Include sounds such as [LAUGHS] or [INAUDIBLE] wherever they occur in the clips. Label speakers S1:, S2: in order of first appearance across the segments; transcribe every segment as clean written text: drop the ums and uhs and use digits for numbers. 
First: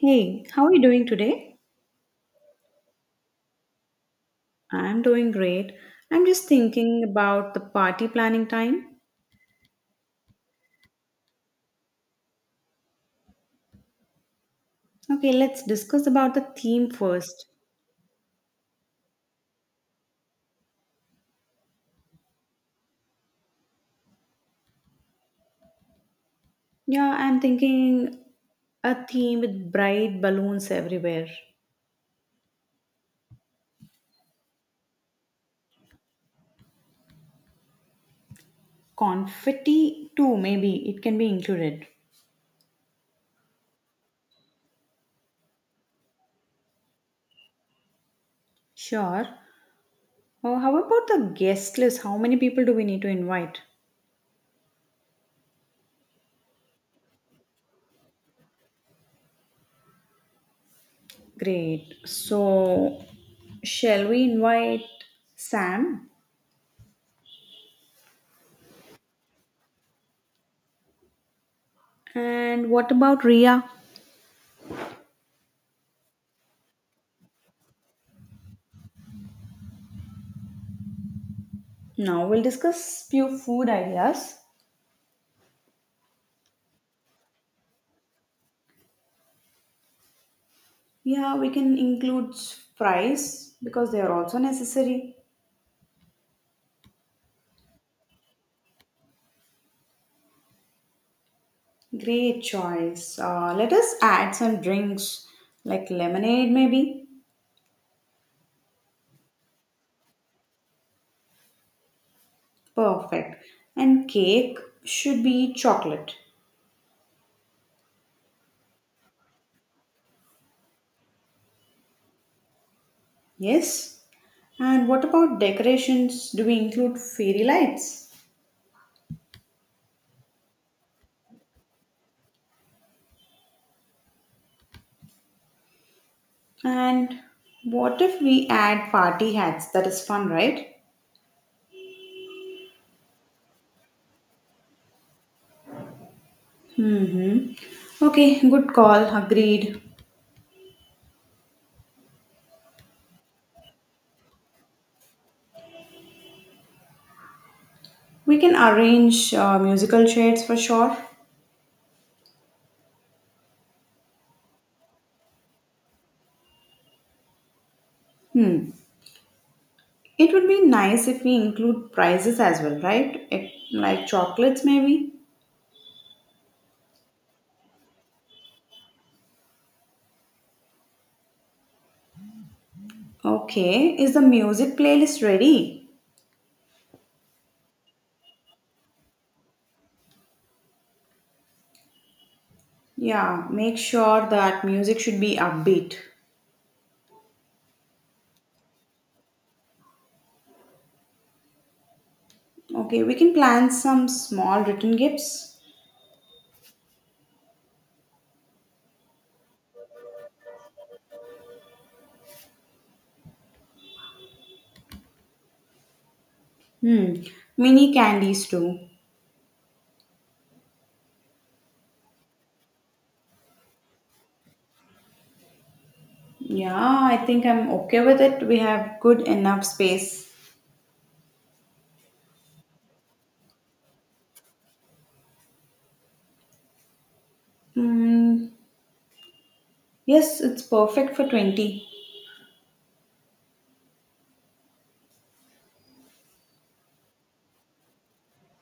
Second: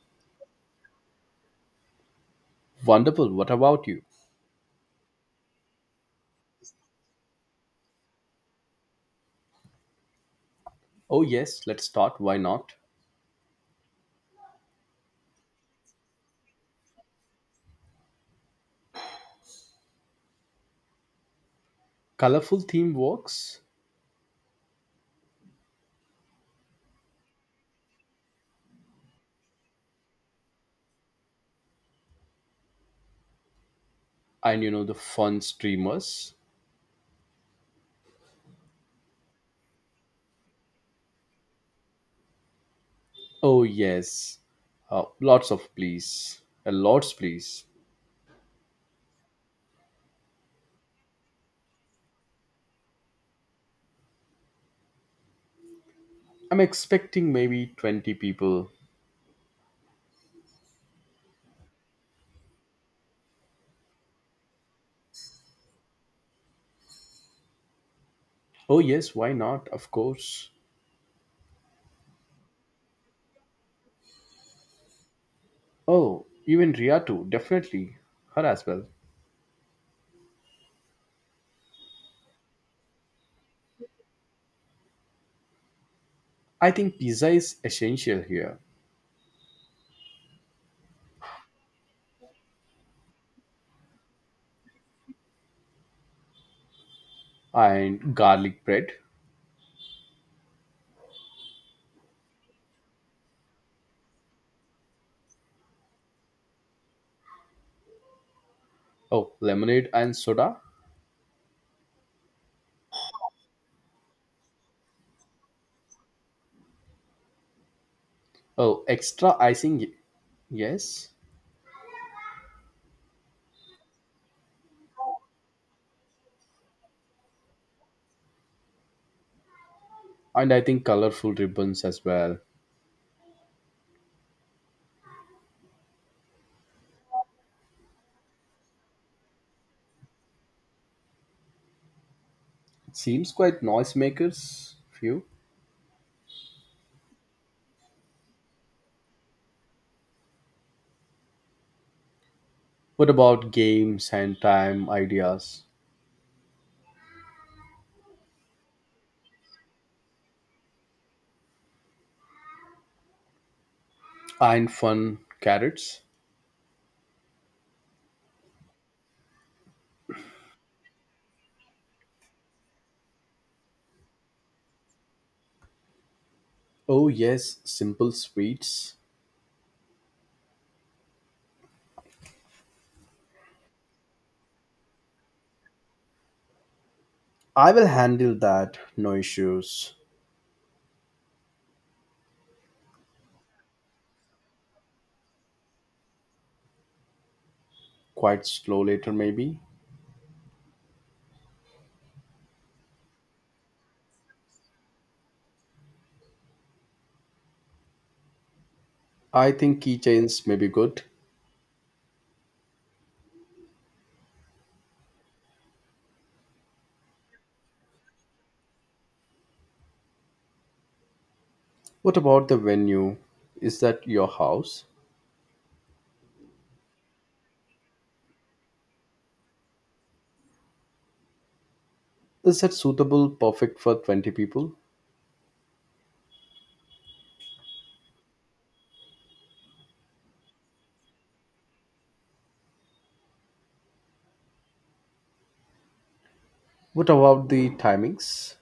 S1: Hey, how are you doing today?
S2: Wonderful. What about you?
S1: I'm doing great. I'm just thinking about the party planning time.
S2: Oh, yes, let's start. Why not?
S1: Okay, let's discuss about the theme first.
S2: Colorful theme works
S1: Yeah, I'm thinking a theme with bright balloons everywhere.
S2: and the fun streamers.
S1: Confetti too, maybe it can be included.
S2: Oh, yes. Lots of please. A lots, please.
S1: Sure. Oh, how about the guest list? How many people do we need to invite?
S2: I'm expecting maybe 20 people.
S1: Great. So, shall we invite Sam?
S2: Oh, yes, why not? Of course.
S1: And what about Ria?
S2: Oh, even Ria too. Definitely. Her as well.
S1: Now we'll discuss few food ideas.
S2: I think pizza is essential here.
S1: Yeah, we can include fries because they are also necessary.
S2: And garlic bread.
S1: Great choice. Let us add some drinks like lemonade, maybe.
S2: Oh, lemonade and soda.
S1: Perfect. And cake should be chocolate.
S2: Oh, extra icing. Yes.
S1: Yes. And what about decorations? Do we include fairy lights?
S2: And I think colorful ribbons as well.
S1: And what if we add party hats? That is fun, right?
S2: It seems quite noisemakers few.
S1: Okay, good call. Agreed.
S2: What about games and time ideas
S1: We can arrange musical chairs for sure.
S2: and fun carrots?
S1: Hmm. It would be nice if we include prizes as well, right? It, like chocolates, maybe.
S2: Oh, yes, simple sweets.
S1: Okay, is the music playlist ready?
S2: I will handle that, no issues.
S1: Yeah, make sure that music should be upbeat.
S2: Quite slow later maybe.
S1: Okay, we can plan some small written gifts.
S2: I think keychains may be good.
S1: Hmm, mini candies too.
S2: What about the venue? Is that your house?
S1: Yeah, I think I'm okay with it. We have good enough space.
S2: Is that suitable perfect for 20 people?
S1: Hmm, yes, it's perfect for 20.
S2: What about the timings?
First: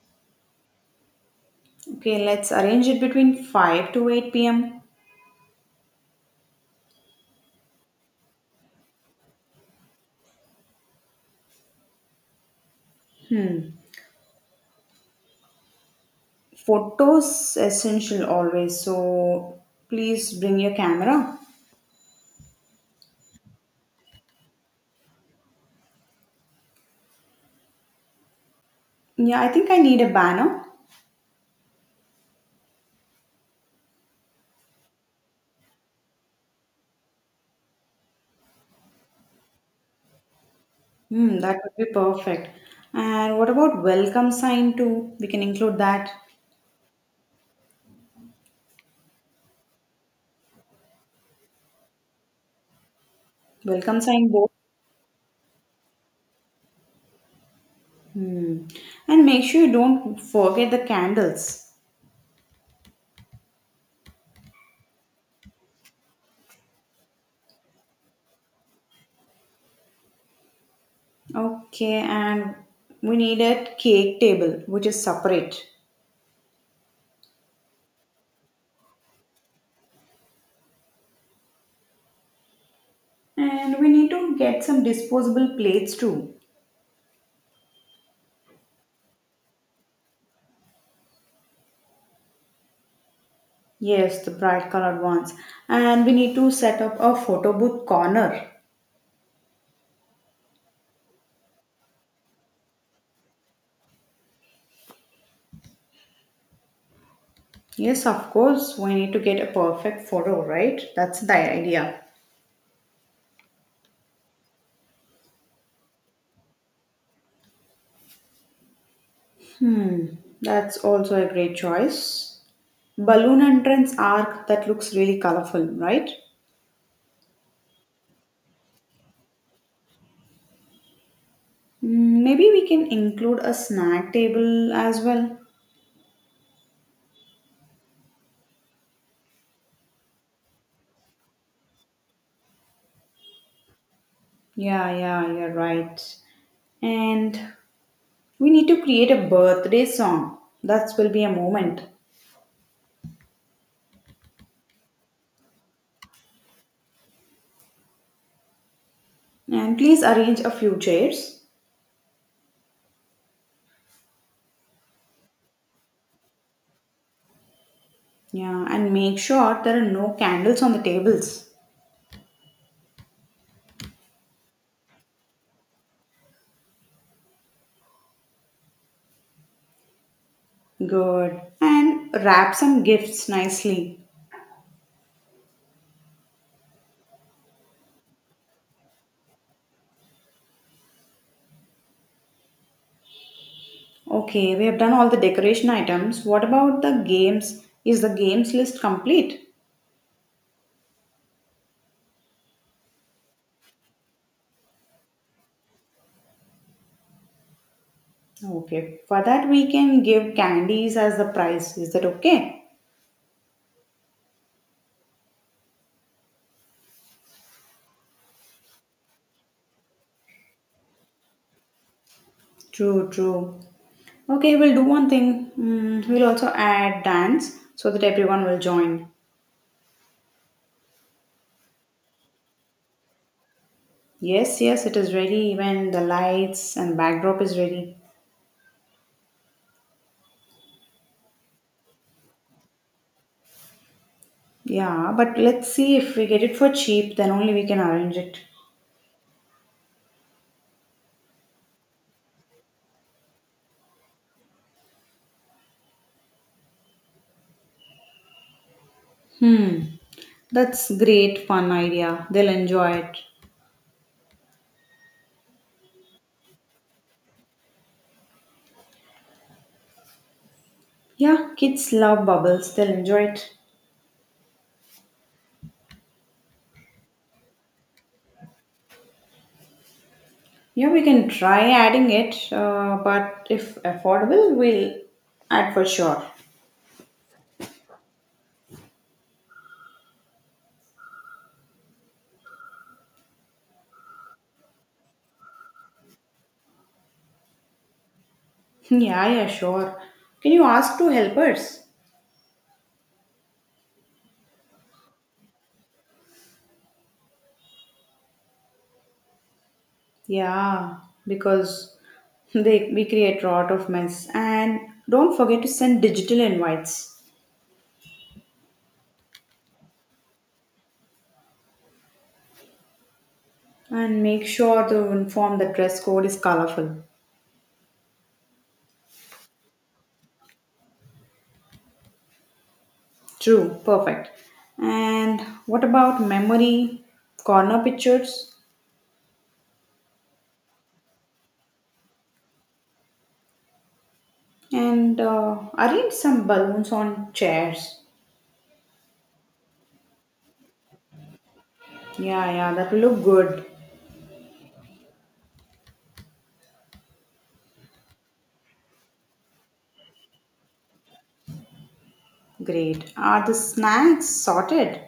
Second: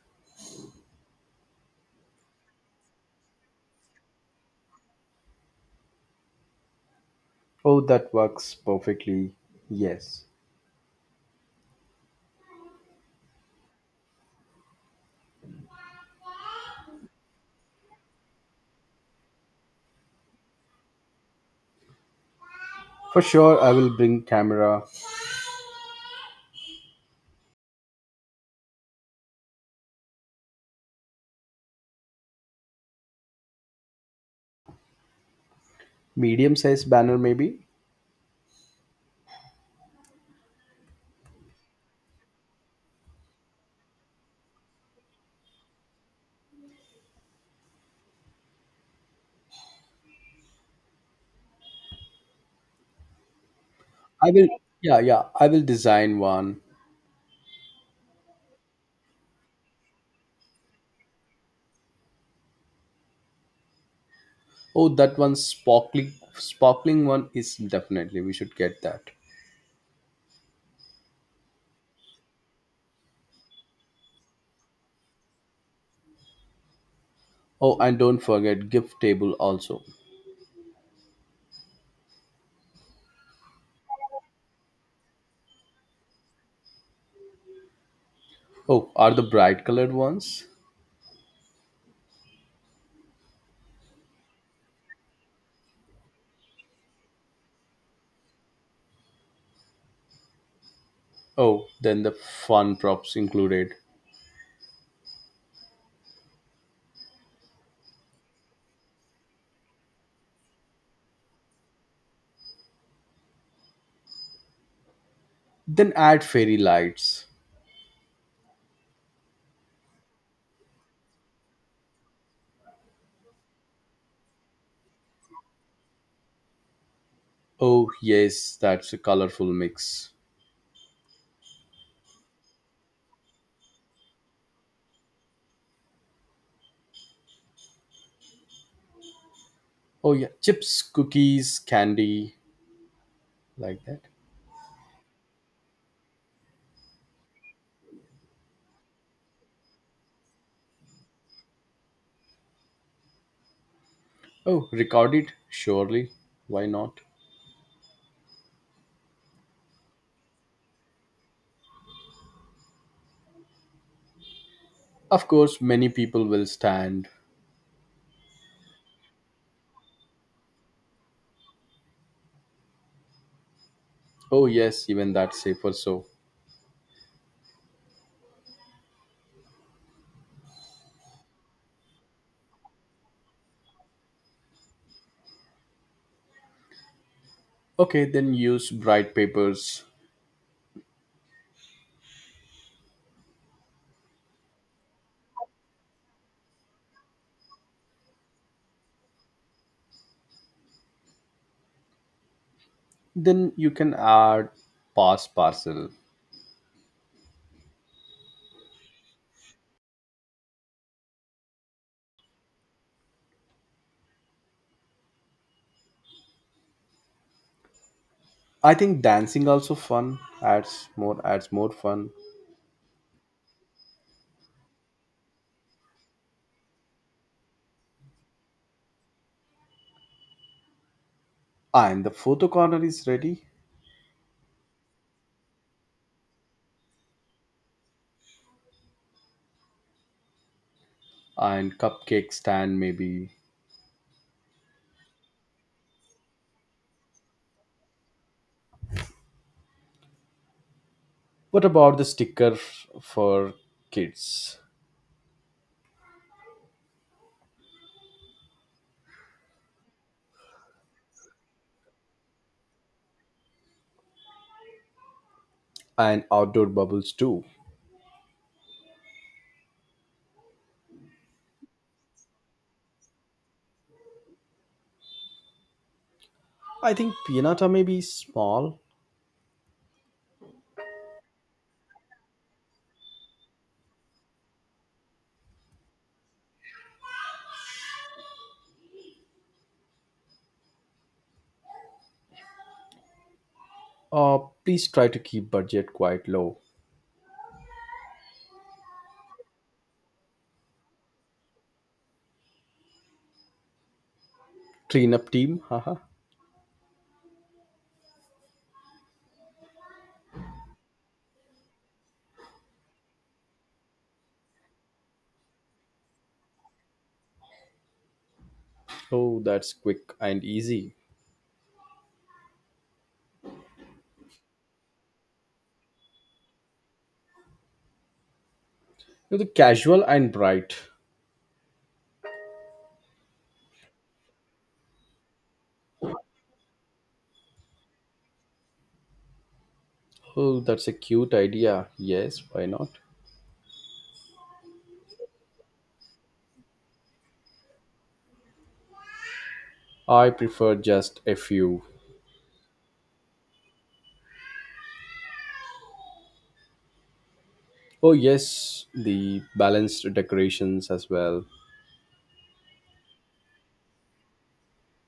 S1: Okay, let's arrange it between 5 to 8 pm.
S2: Oh, that works perfectly. Yes.
S1: Photos essential always, so please bring your camera.
S2: For sure, I will bring camera,
S1: Yeah, I think I need a banner.
S2: medium sized banner maybe.
S1: Hmm, that would be perfect. And what about welcome sign too? We can include that. Welcome
S2: I
S1: sign
S2: will,
S1: board.
S2: yeah, yeah, I will design one.
S1: Hmm. And make sure you don't forget the candles.
S2: Oh, that one sparkling one is definitely we should get that.
S1: Okay, and we need a cake table which is separate.
S2: Oh, and don't forget gift table also.
S1: And we need to get some disposable plates too.
S2: Oh, are the bright colored ones?
S1: Yes, the bright colored ones. And we need to set up a photo booth corner.
S2: Oh, then the fun props included.
S1: Yes, of course, we need to get a perfect photo, right? That's the idea.
S2: Then add fairy lights.
S1: That's also a great choice. Balloon entrance arc that looks really colorful, right?
S2: Oh, yes, that's a colorful mix.
S1: Mm, maybe we can include a snack table as well.
S2: Oh, yeah, chips, cookies, candy, like that.
S1: Yeah, yeah, you're right. And we need to create a birthday song. That will be a moment.
S2: Oh, record it, surely. Why not?
S1: And please arrange a few chairs.
S2: Of course, many people will stand.
S1: Yeah, and make sure there are no candles on the tables.
S2: Oh, yes, even that's safer so.
S1: Good. And wrap some gifts nicely.
S2: Okay, then use bright papers.
S1: Okay, we have done all the decoration items. What about the games? Is the games list complete?
S2: Then you can add pass parcel.
S1: Okay, for that we can give candies as the prize. Is that okay?
S2: I think dancing also fun adds more fun.
S1: True, true. Okay, we'll do one thing. Mm, we'll also add dance so that everyone will join.
S2: And the photo corner is ready.
S1: Yes, yes, it is ready. Even the lights and backdrop is ready.
S2: And cupcake stand maybe.
S1: Yeah, but let's see if we get it for cheap, then only we can arrange it.
S2: What about the sticker for kids?
S1: Hmm, that's great fun idea. They'll enjoy it.
S2: And outdoor bubbles too.
S1: Yeah, kids love bubbles. They'll enjoy it.
S2: I think pianata may be small.
S1: Yeah, we can try adding it, but if affordable, we'll add for sure. [LAUGHS]
S2: Uh, please try to keep budget quite low.
S1: Yeah, yeah, sure. Can you ask two helpers?
S2: Clean up team, haha.
S1: Yeah, because [LAUGHS] they we create a lot of mess. And don't forget to send digital invites
S2: Oh, that's quick and easy.
S1: and make sure to inform the dress code is colorful.
S2: You the casual and bright.
S1: True, perfect. And what about memory, corner pictures,
S2: Oh, that's a cute idea. Yes, why not?
S1: and arrange some balloons on chairs?
S2: I prefer just a few.
S1: Yeah, yeah, that will look good.
S2: Oh, yes, the balanced decorations as well.
S1: Great. Are the snacks sorted?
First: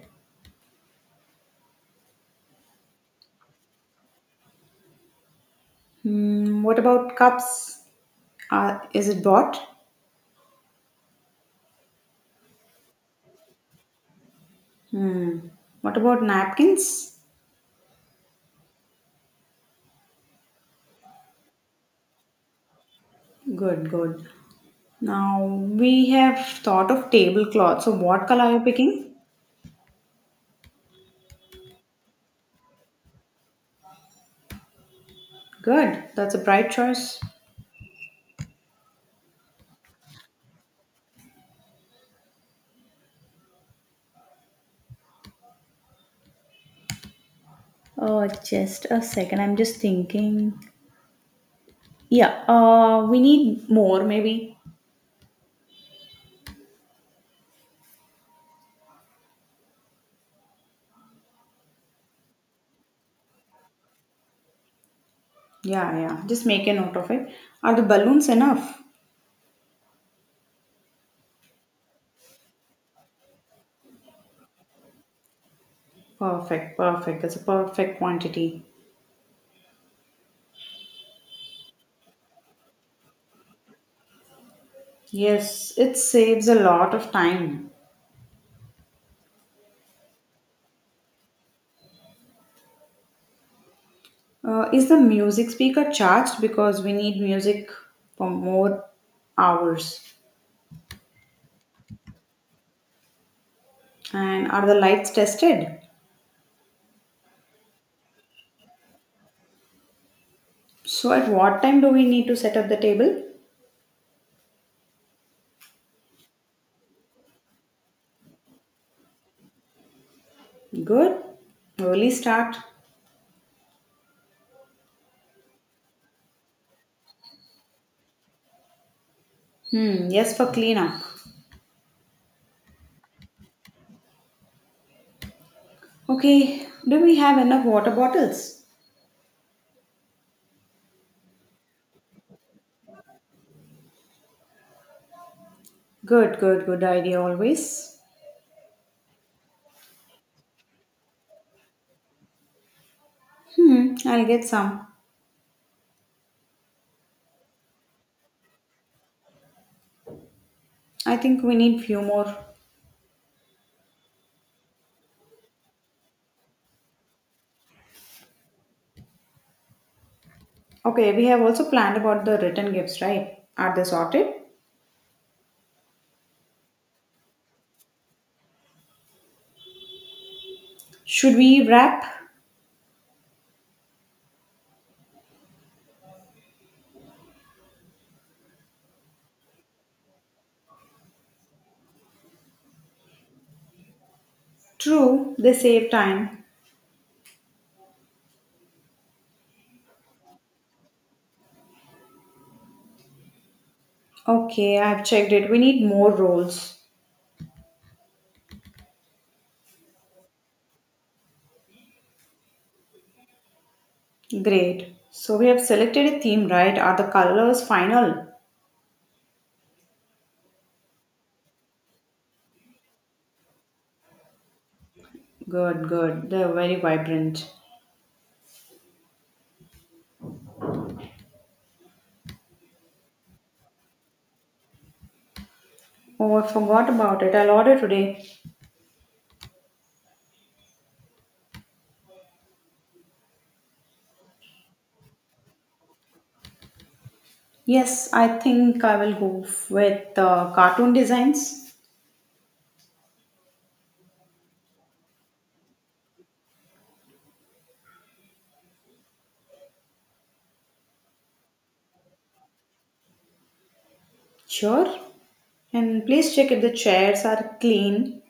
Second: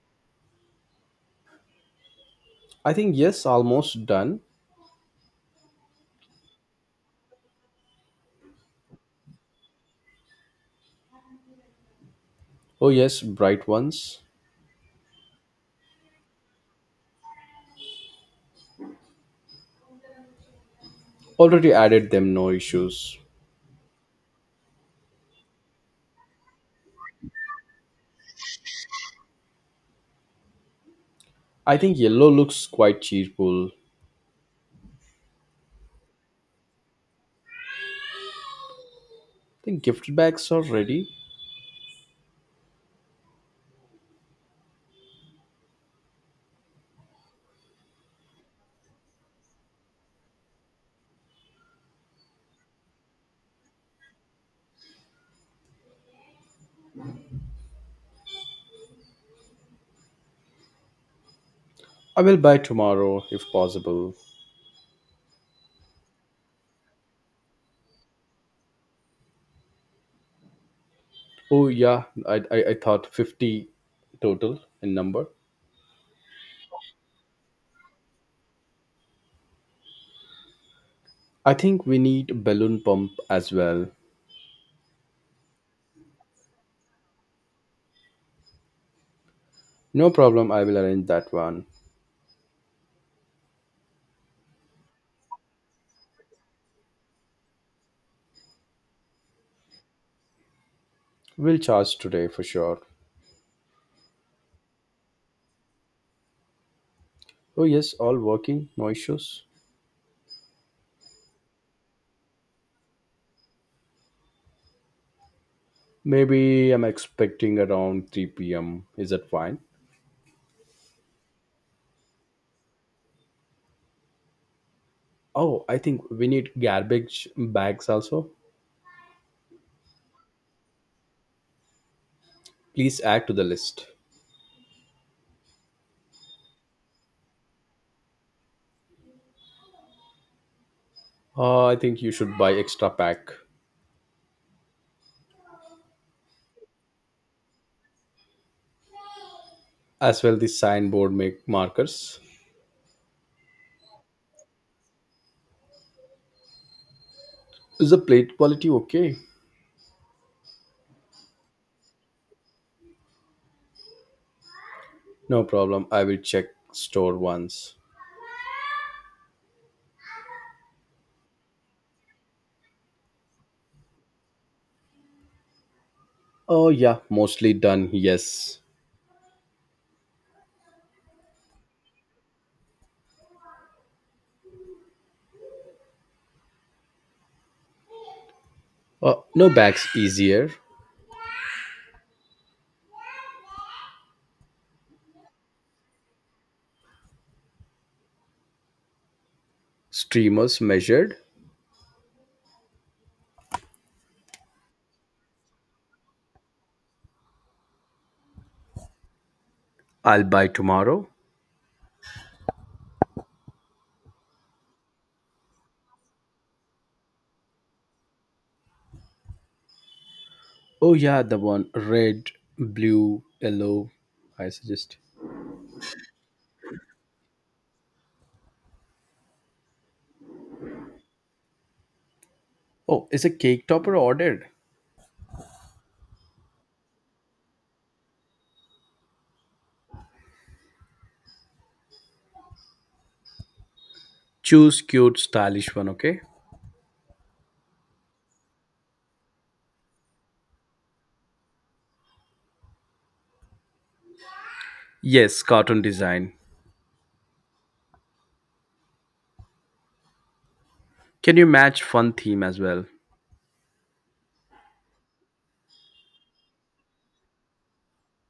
S2: I think, yes, almost done.
S1: Hmm, what about cups? Are is it bought?
S2: Oh, yes, bright ones.
S1: Hmm. What about napkins?
S2: Already added them, no issues.
S1: Good, good. Now we have thought of tablecloth. So what color are you picking?
S2: I think yellow looks quite cheerful. I
S1: Good. That's a bright choice.
S2: think gift bags are ready.
S1: Oh, just a second. I'm just thinking. Yeah, we need more maybe.
S2: I will buy tomorrow if possible.
S1: Yeah, yeah. Just make a note of it. Are the balloons enough?
S2: Oh, yeah, I thought 50 total in number.
S1: Perfect, perfect. That's a perfect quantity.
S2: I think we need balloon pump as well.
S1: Yes, it saves a lot of time.
S2: No problem, I will arrange that one.
S1: Is the music speaker charged? Because we need music for more hours.
S2: We'll charge today for sure.
S1: And are the lights tested?
S2: Oh, yes, all working, no issues.
S1: So, at what time do we need to set up the table?
S2: Maybe I'm expecting around 3 p.m. Is that fine?
S1: Good. Early start.
S2: Oh, I think we need garbage bags also.
S1: Hmm, yes, for cleanup.
S2: Please add to the list.
S1: Okay, do we have enough water bottles?
S2: I think you should buy extra pack
S1: Good, good, good idea always.
S2: as well the signboard make markers.
S1: Hmm, I'll get some.
S2: Is the plate quality okay?
S1: I think we need few more.
S2: No problem. I will check store once.
S1: Okay, we have also planned about the return gifts, right? Are they sorted?
S2: Oh, yeah, mostly done. Yes.
S1: Should we wrap?
S2: No bags easier.
S1: True, they save time.
S2: Streamers measured.
S1: Okay, I've checked it. We need more rolls.
S2: I'll buy tomorrow.
S1: Great. So we have selected a theme, right? Are the colors final?
S2: Oh, yeah, the one red, blue, yellow. I suggest.
S1: Good, good. They're very vibrant.
S2: Oh, is a cake topper ordered?
S1: Oh, I forgot about it. I'll order today.
S2: Choose cute, stylish one, okay?
S1: Yes, I think I will go with cartoon designs.
S2: Yes, cartoon design. Can you match fun theme as well?
S1: Sure. And please check if the chairs are clean.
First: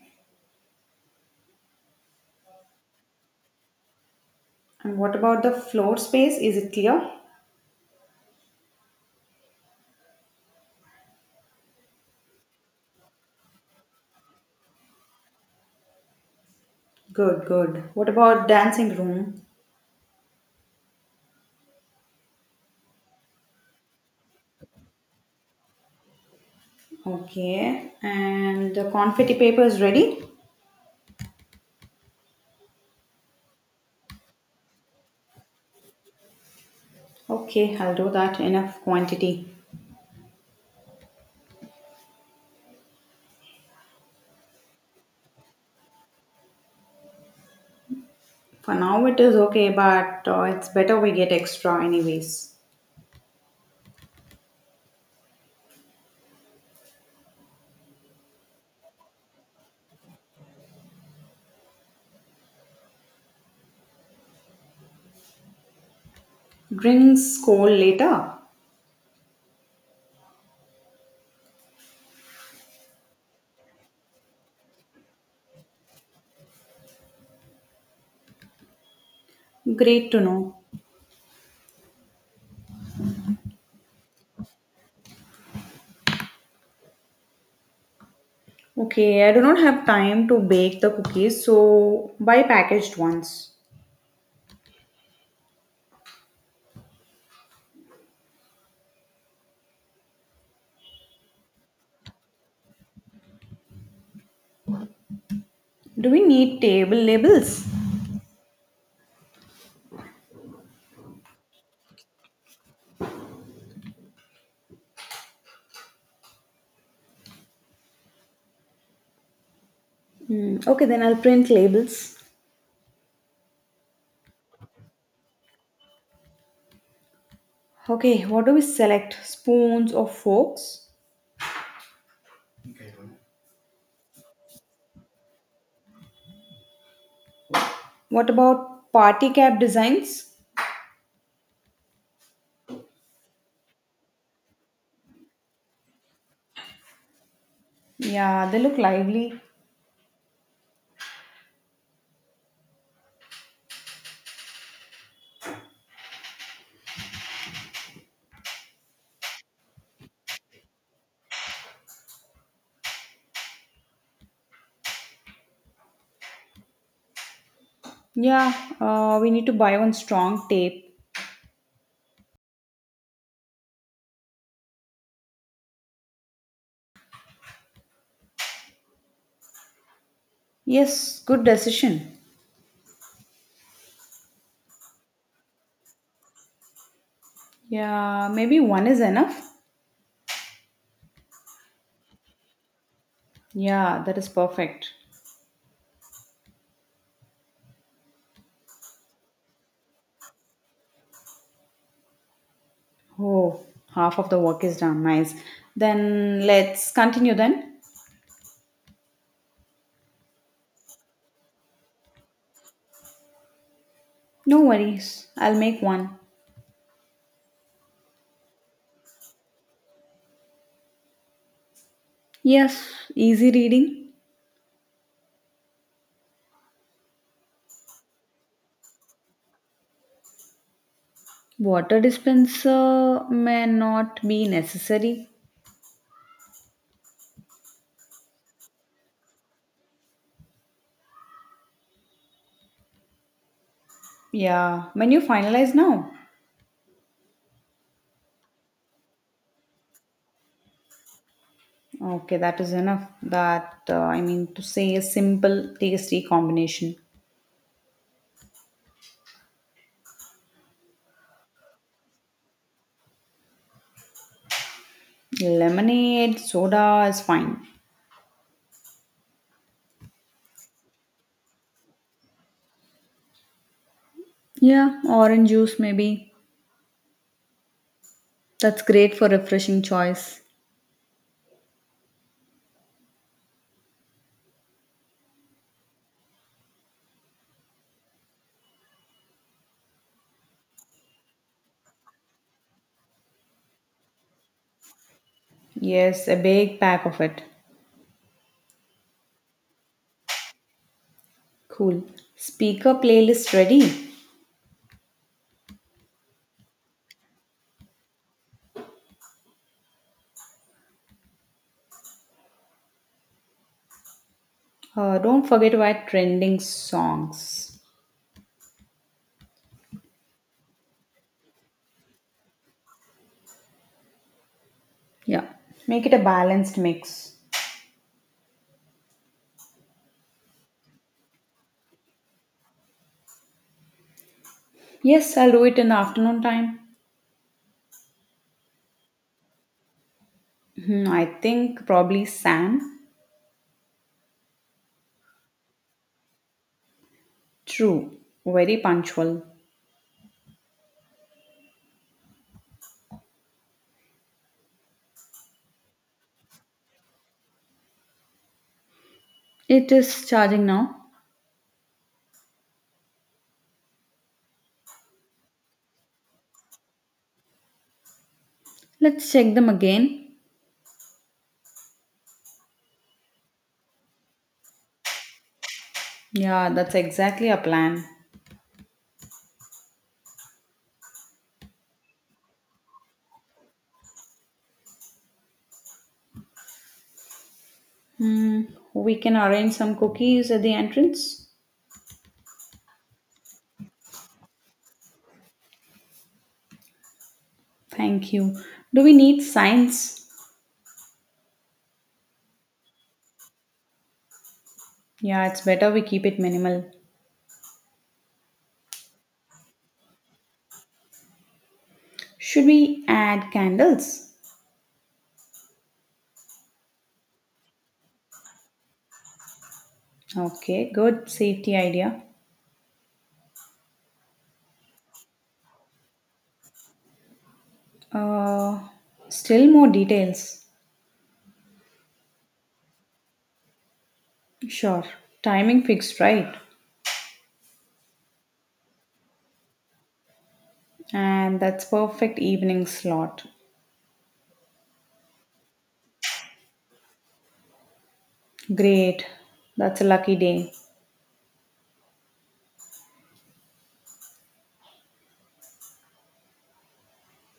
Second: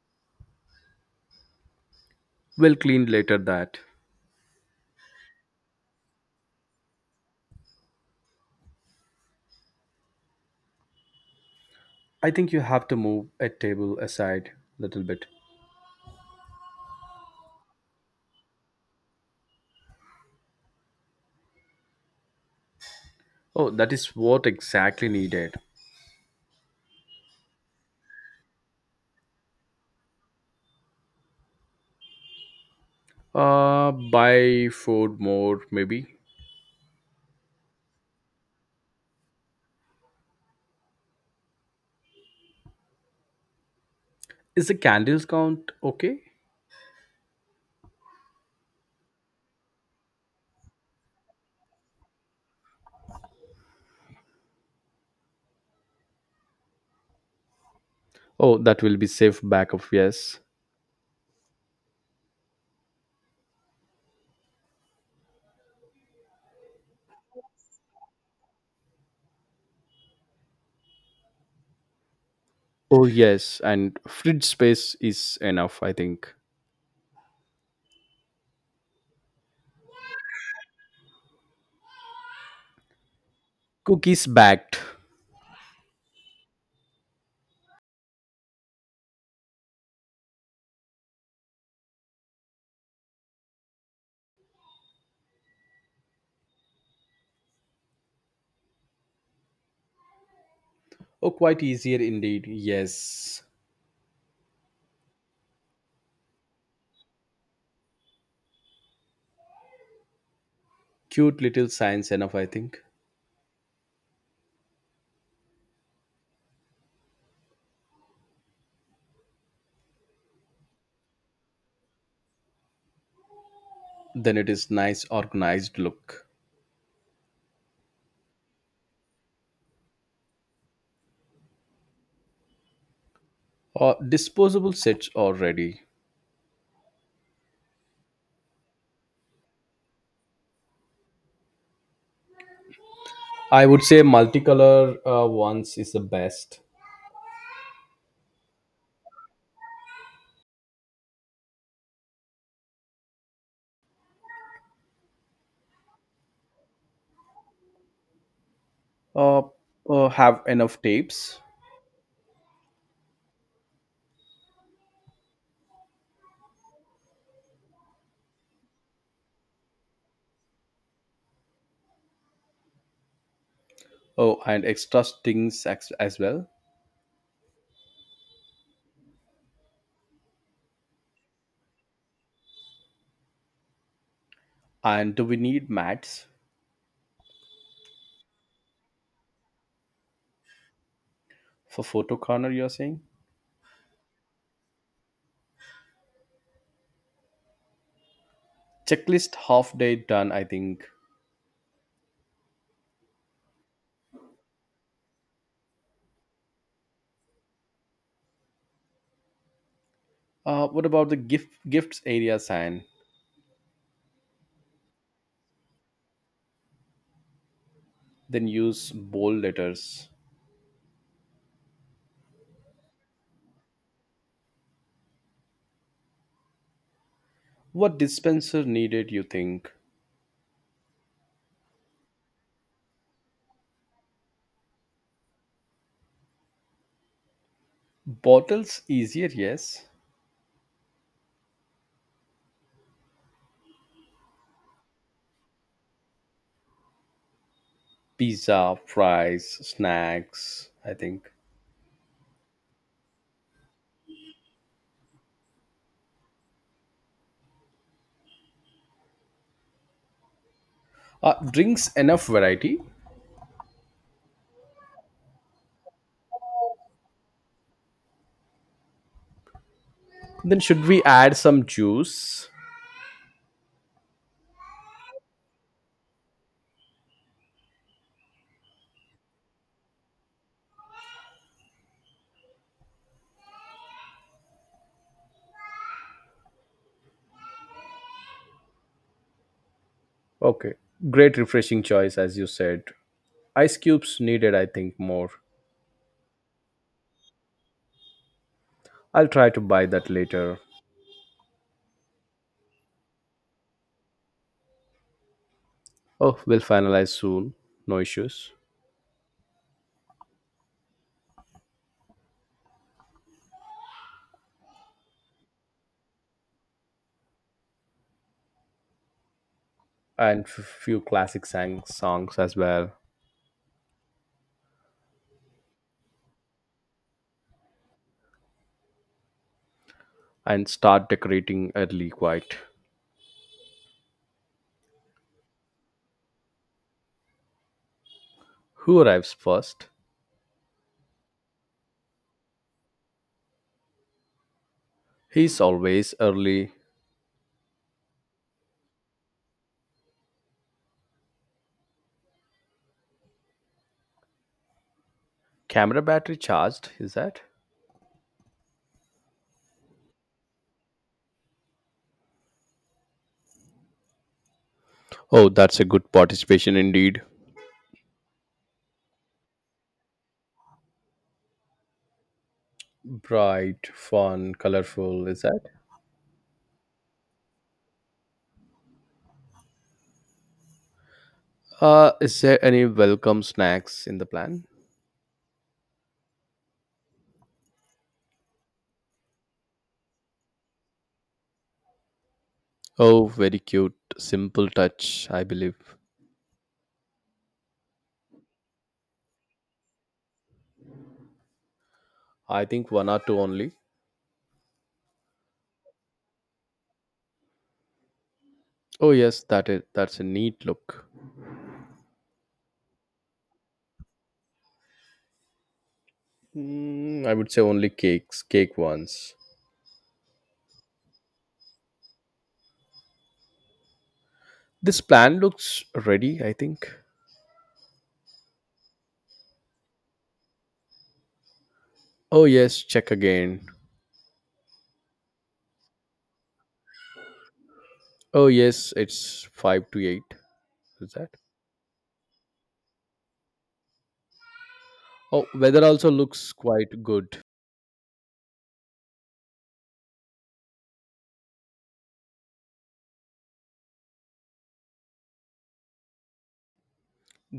S2: We'll clean later that.
S1: And what about the floor space? Is it clear?
S2: I think you have to move a table aside little bit.
S1: Good, good. What about dancing room?
S2: Oh, that is what exactly needed.
S1: Okay. And the confetti paper is ready?
S2: Buy food more maybe.
S1: Okay, I'll do that enough quantity.
S2: Is the candles count okay?
S1: For now it is okay, but it's better we get extra anyways.
S2: Oh, that will be safe backup, yes.
S1: Drinks cold later.
S2: Oh, yes, and fridge space is enough, I think.
S1: Great to know.
S2: Cookies backed.
S1: Okay, I do not have time to bake the cookies, so buy packaged ones.
S2: Oh, quite easier indeed, yes.
S1: Do we need table labels?
S2: Cute little signs enough, I think.
S1: Hmm, okay, then I'll print labels.
S2: Then it is nice organized look.
S1: Okay, what do we select? Spoons or forks?
S2: Disposable sets are ready.
S1: What about party cap designs?
S2: I would say multicolor ones is the best.
S1: Yeah, they look lively.
S2: Uh, have enough tapes.
S1: Yeah, we need to buy one strong tape.
S2: Oh, and extra strings as well.
S1: Yes, good decision.
S2: And do we need mats
S1: Yeah, maybe one is enough.
S2: for photo corner, you're saying?
S1: Yeah, that is perfect.
S2: Checklist half day done, I think.
S1: Oh, half of the work is done. Nice. Then let's continue then.
S2: What about the gift gifts area sign?
S1: No worries, I'll make one.
S2: Then use bold letters.
S1: Yes, easy reading.
S2: What dispenser needed, you think?
S1: Water dispenser may not be necessary.
S2: Bottles easier, yes.
S1: Yeah, when you finalize now.
S2: Pizza, fries, snacks, I think.
S1: Okay, that is enough. That, I mean, to say a simple, tasty combination.
S2: Drinks enough variety.
S1: Lemonade, soda is fine.
S2: Then should we add some juice?
S1: Yeah, orange juice maybe. That's great for refreshing choice.
S2: Okay, great refreshing choice as you said. Ice cubes needed, I think, more.
S1: Yes, a big pack of it.
S2: I'll try to buy that later.
S1: Cool. Speaker playlist ready.
S2: Oh, we'll finalize soon. No issues.
S1: Don't forget to add trending songs.
S2: And few classic songs as well.
S1: Yeah. Make it a balanced mix.
S2: And start decorating early, quite.
S1: Yes, I'll do it in the afternoon time.
S2: Who arrives first?
S1: Hmm, I think probably Sam.
S2: He's always early.
S1: True, very punctual.
S2: Camera battery charged, is that?
S1: It is charging now.
S2: Oh, that's a good participation indeed.
S1: Let's check them again.
S2: Bright, fun, colorful, is that?
S1: Yeah, that's exactly our plan.
S2: Is there any welcome snacks in the plan?
S1: Hmm, we can arrange some cookies at the entrance.
S2: Oh, very cute simple touch, I believe.
S1: Thank you. Do we need signs?
S2: I think one or two only.
S1: Yeah, it's better we keep it minimal.
S2: Oh, yes, that's a neat look.
S1: Should we add candles?
S2: Mm, I would say only cake ones.
S1: Okay, good safety idea.
S2: This plan looks ready, I think.
S1: Uh, still more details.
S2: Oh, yes, check again.
S1: Sure. Timing fixed, right?
S2: Oh, yes, it's 5 to 8. Is that?
S1: And that's perfect evening slot.
S2: Oh, weather also looks quite good.
S1: Great. That's a lucky day.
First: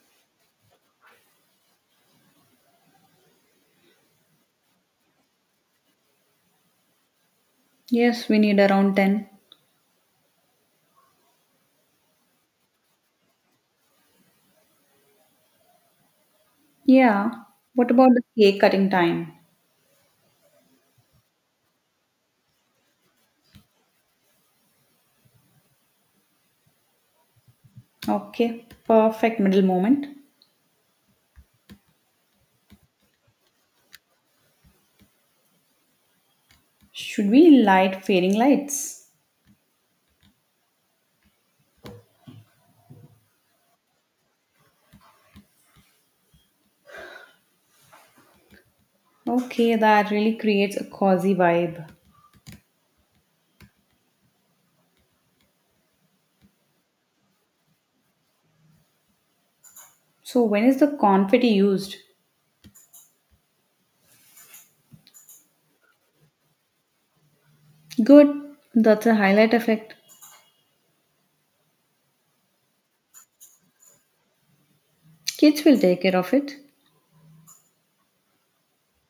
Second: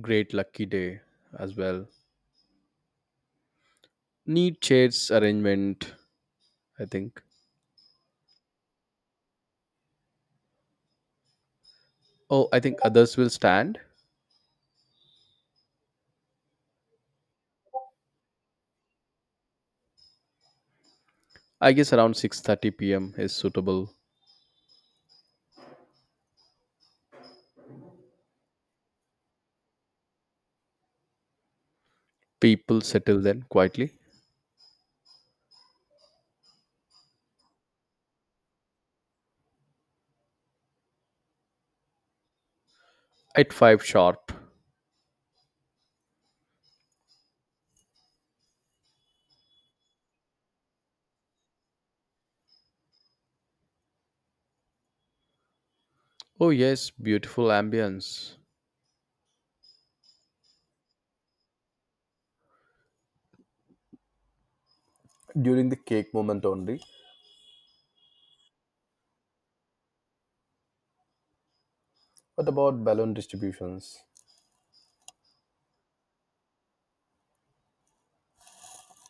S2: Great lucky day as well. Neat shades arrangement, I think.
S1: Yes, we need around 10.
S2: Oh, I think others will stand.
S1: Yeah. What about the cake cutting time?
S2: I guess around 6:30 p.m. is suitable.
S1: Okay. Perfect middle moment.
S2: People settle then quietly
S1: Should we light fairing lights?
S2: at 5 sharp.
S1: Okay, that really creates a cozy vibe.
S2: Oh, yes, beautiful ambience.
S1: So when is the confetti used?
S2: During the cake moment only.
S1: Good. That's a highlight effect.
S2: What about balloon distributions?
S1: Kids will take care of it.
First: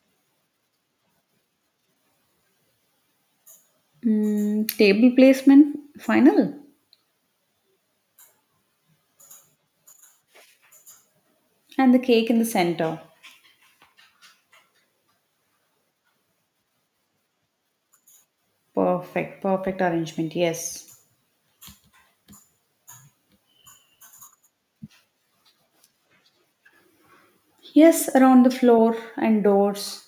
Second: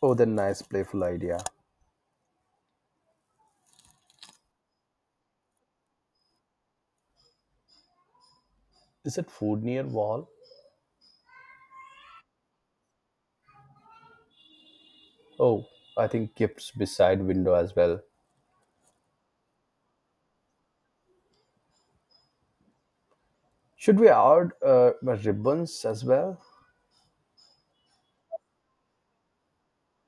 S2: Oh, the nice playful idea.
S1: Mm, table placement final
S2: Is it food near wall?
S1: and the cake in the center.
S2: Oh, I think gifts beside window as well.
S1: Perfect, perfect arrangement. Yes.
S2: Should we add ribbons as well?
S1: Yes, around the floor and doors.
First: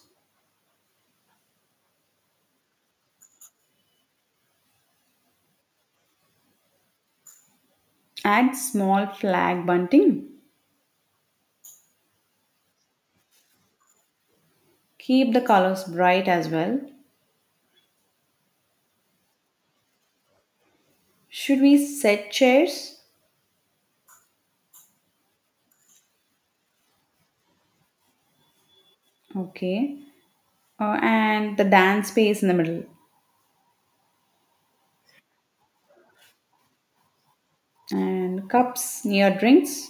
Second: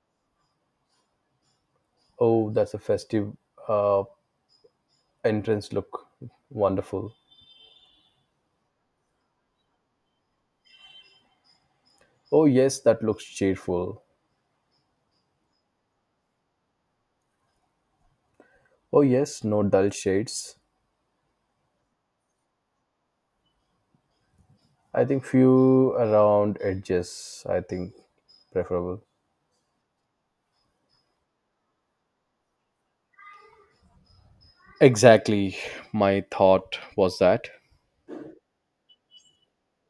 S2: Oh, that's a festive uh, entrance look. Wonderful.
S1: Add small flag bunting.
S2: Oh, yes, that looks cheerful.
S1: Keep the colors bright as well.
S2: Oh, yes, no dull shades.
S1: Should we set chairs?
S2: I think few around edges, I think preferable.
S1: Okay. And the dance space in the middle.
S2: Exactly. My thought was that.
S1: And cups near drinks.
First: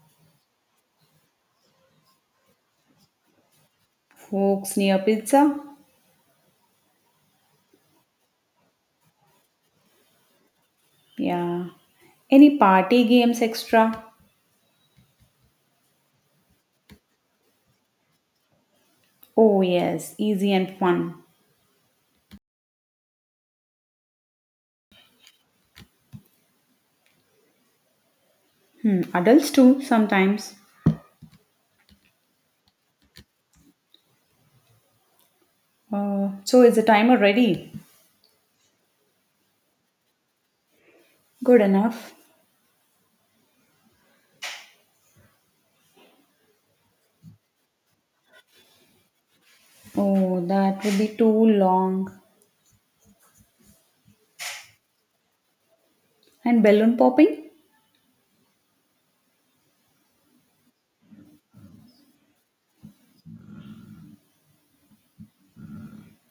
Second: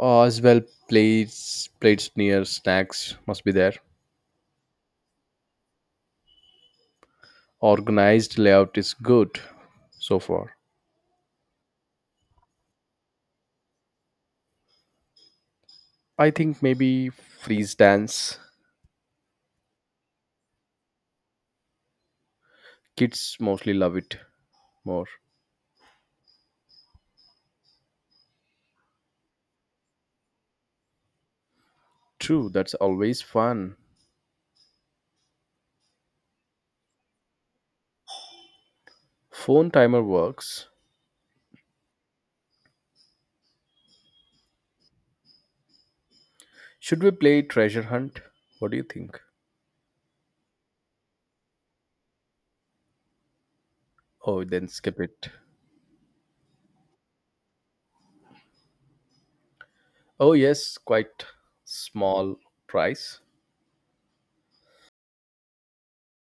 S2: As well, plates near snacks must be there.
S1: Forks near pizza.
S2: Organized layout is good so far.
S1: Yeah. Any party games extra?
S2: I think maybe freeze dance.
S1: Oh, yes. Easy and fun.
S2: Kids mostly love it more.
S1: Hmm. Adults too, sometimes.
S2: True, that's always fun.
S1: So, is the timer ready?
S2: Phone timer works.
S1: Good enough.
S2: Should we play treasure hunt? What do you think?
S1: Oh, that would be too long.
S2: Oh, then skip it.
S1: And balloon popping?
S2: Oh, yes, quite small price.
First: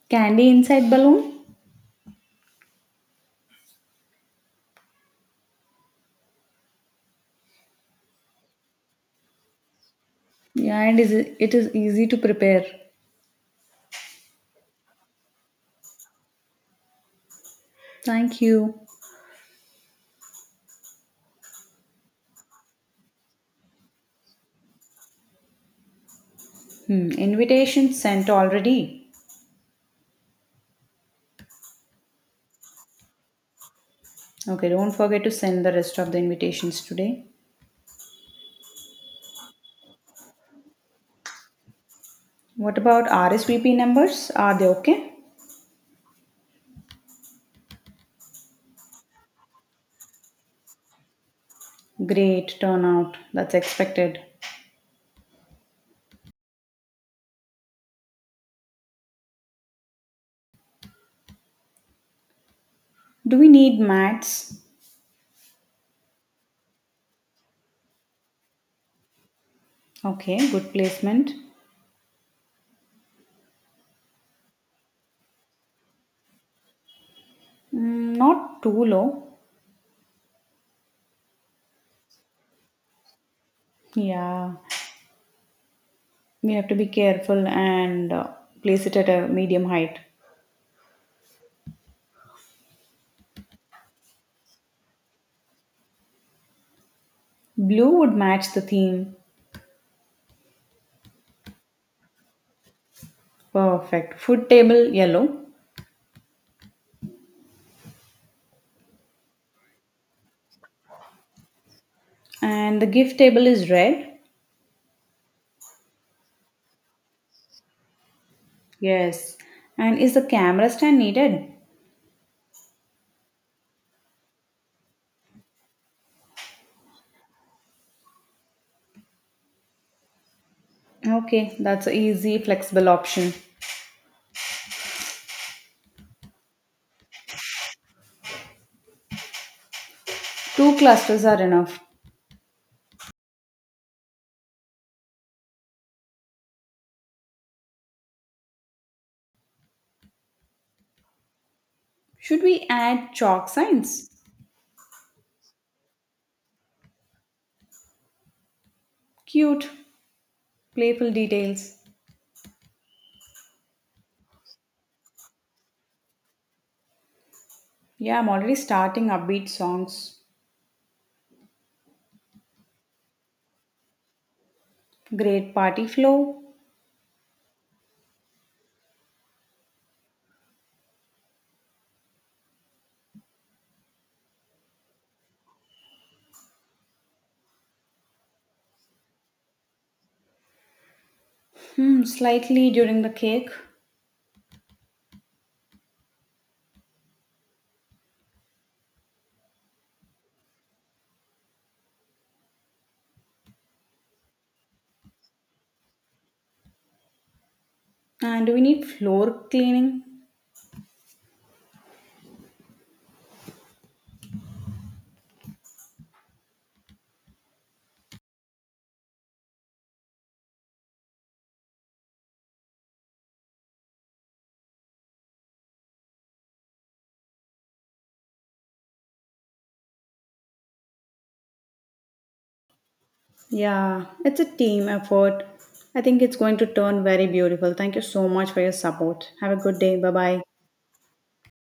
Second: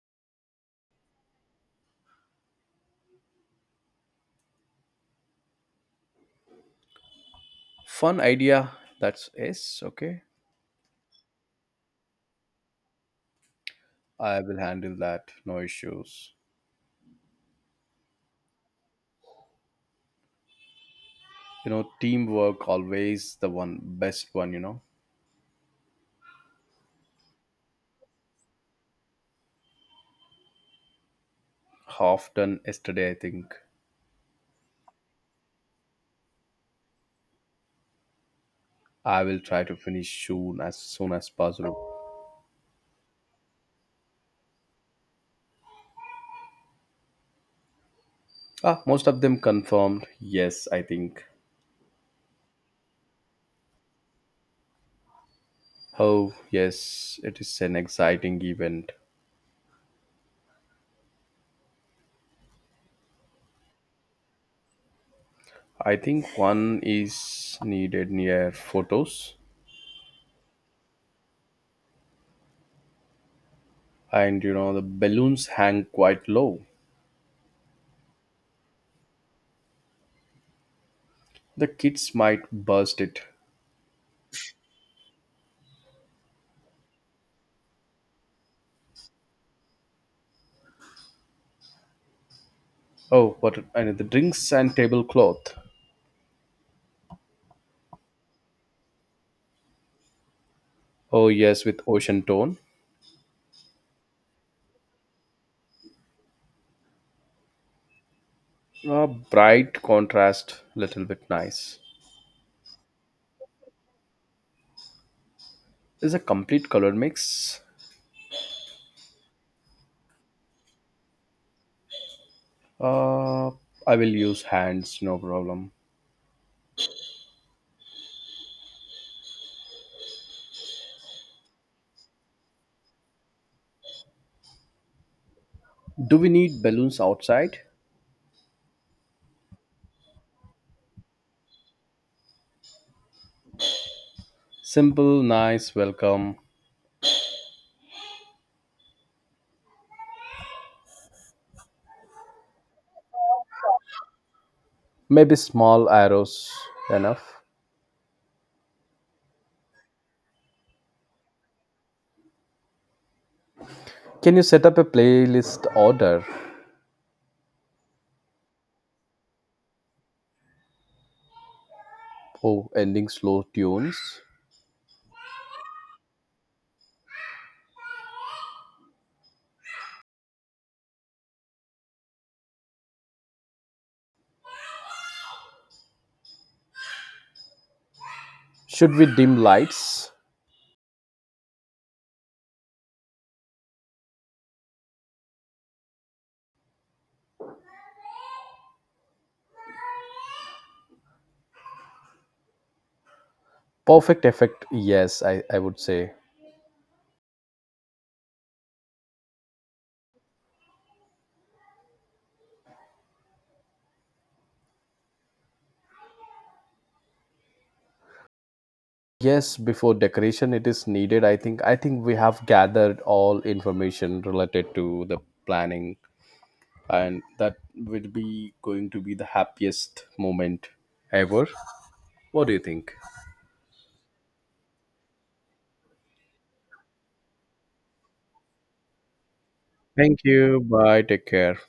S1: Candy inside balloon?
S2: Fun idea. That's yes, okay.
S1: Yeah, and is it is easy to prepare.
S2: I will handle that. No issues.
S1: Thank you.
S2: Teamwork always the one best one.
S1: Hmm, invitation sent already.
S2: Half done yesterday, I think.
S1: Okay, don't forget to send the rest of the invitations today.
S2: I will try to finish soon as possible.
S1: What about RSVP numbers? Are they okay?
S2: Ah, most of them confirmed. Yes, I think.
S1: Great turnout. That's expected.
S2: Oh, yes, it is an exciting event.
S1: Do we need mats?
S2: I think one is needed near photos,
S1: Okay, good placement.
S2: and the balloons hang quite low.
S1: Mm, not too low.
S2: The kids might burst it.
S1: Yeah, we have to be careful and place it at a medium height.
S2: Oh, what and the drinks and tablecloth.
S1: Blue would match the theme.
S2: Oh, yes, with ocean tone.
S1: Perfect. Food table yellow
S2: A bright contrast, little bit nice.
S1: and the gift table is red.
S2: It's a complete color mix.
S1: Yes. And is the camera stand needed?
S2: Uh, I will use hands, no problem.
S1: Okay, that's an easy, flexible option.
S2: Do we need balloons outside?
S1: Two clusters are enough.
S2: Simple, nice, welcome.
S1: Should we add chalk signs?
S2: Maybe small arrows enough.
S1: Cute, playful details.
S2: Can you set up a playlist order?
S1: Yeah, I'm already starting upbeat songs.
S2: Oh, ending slow tunes.
S1: Great party flow.
S2: Should we dim lights?
S1: Hmm, slightly during the cake.
S2: Perfect effect, yes, I would say.
S1: And do we need floor cleaning?
S2: Yes, before decoration it is needed. I think we have gathered all information related to the planning and that will be going to be the happiest moment ever. What do you think?
S1: Yeah, it's a team effort. I think it's going to turn very beautiful. Thank you so much for your support. Have a good day. Bye
S2: Thank
S1: bye.
S2: you. Bye. Take care.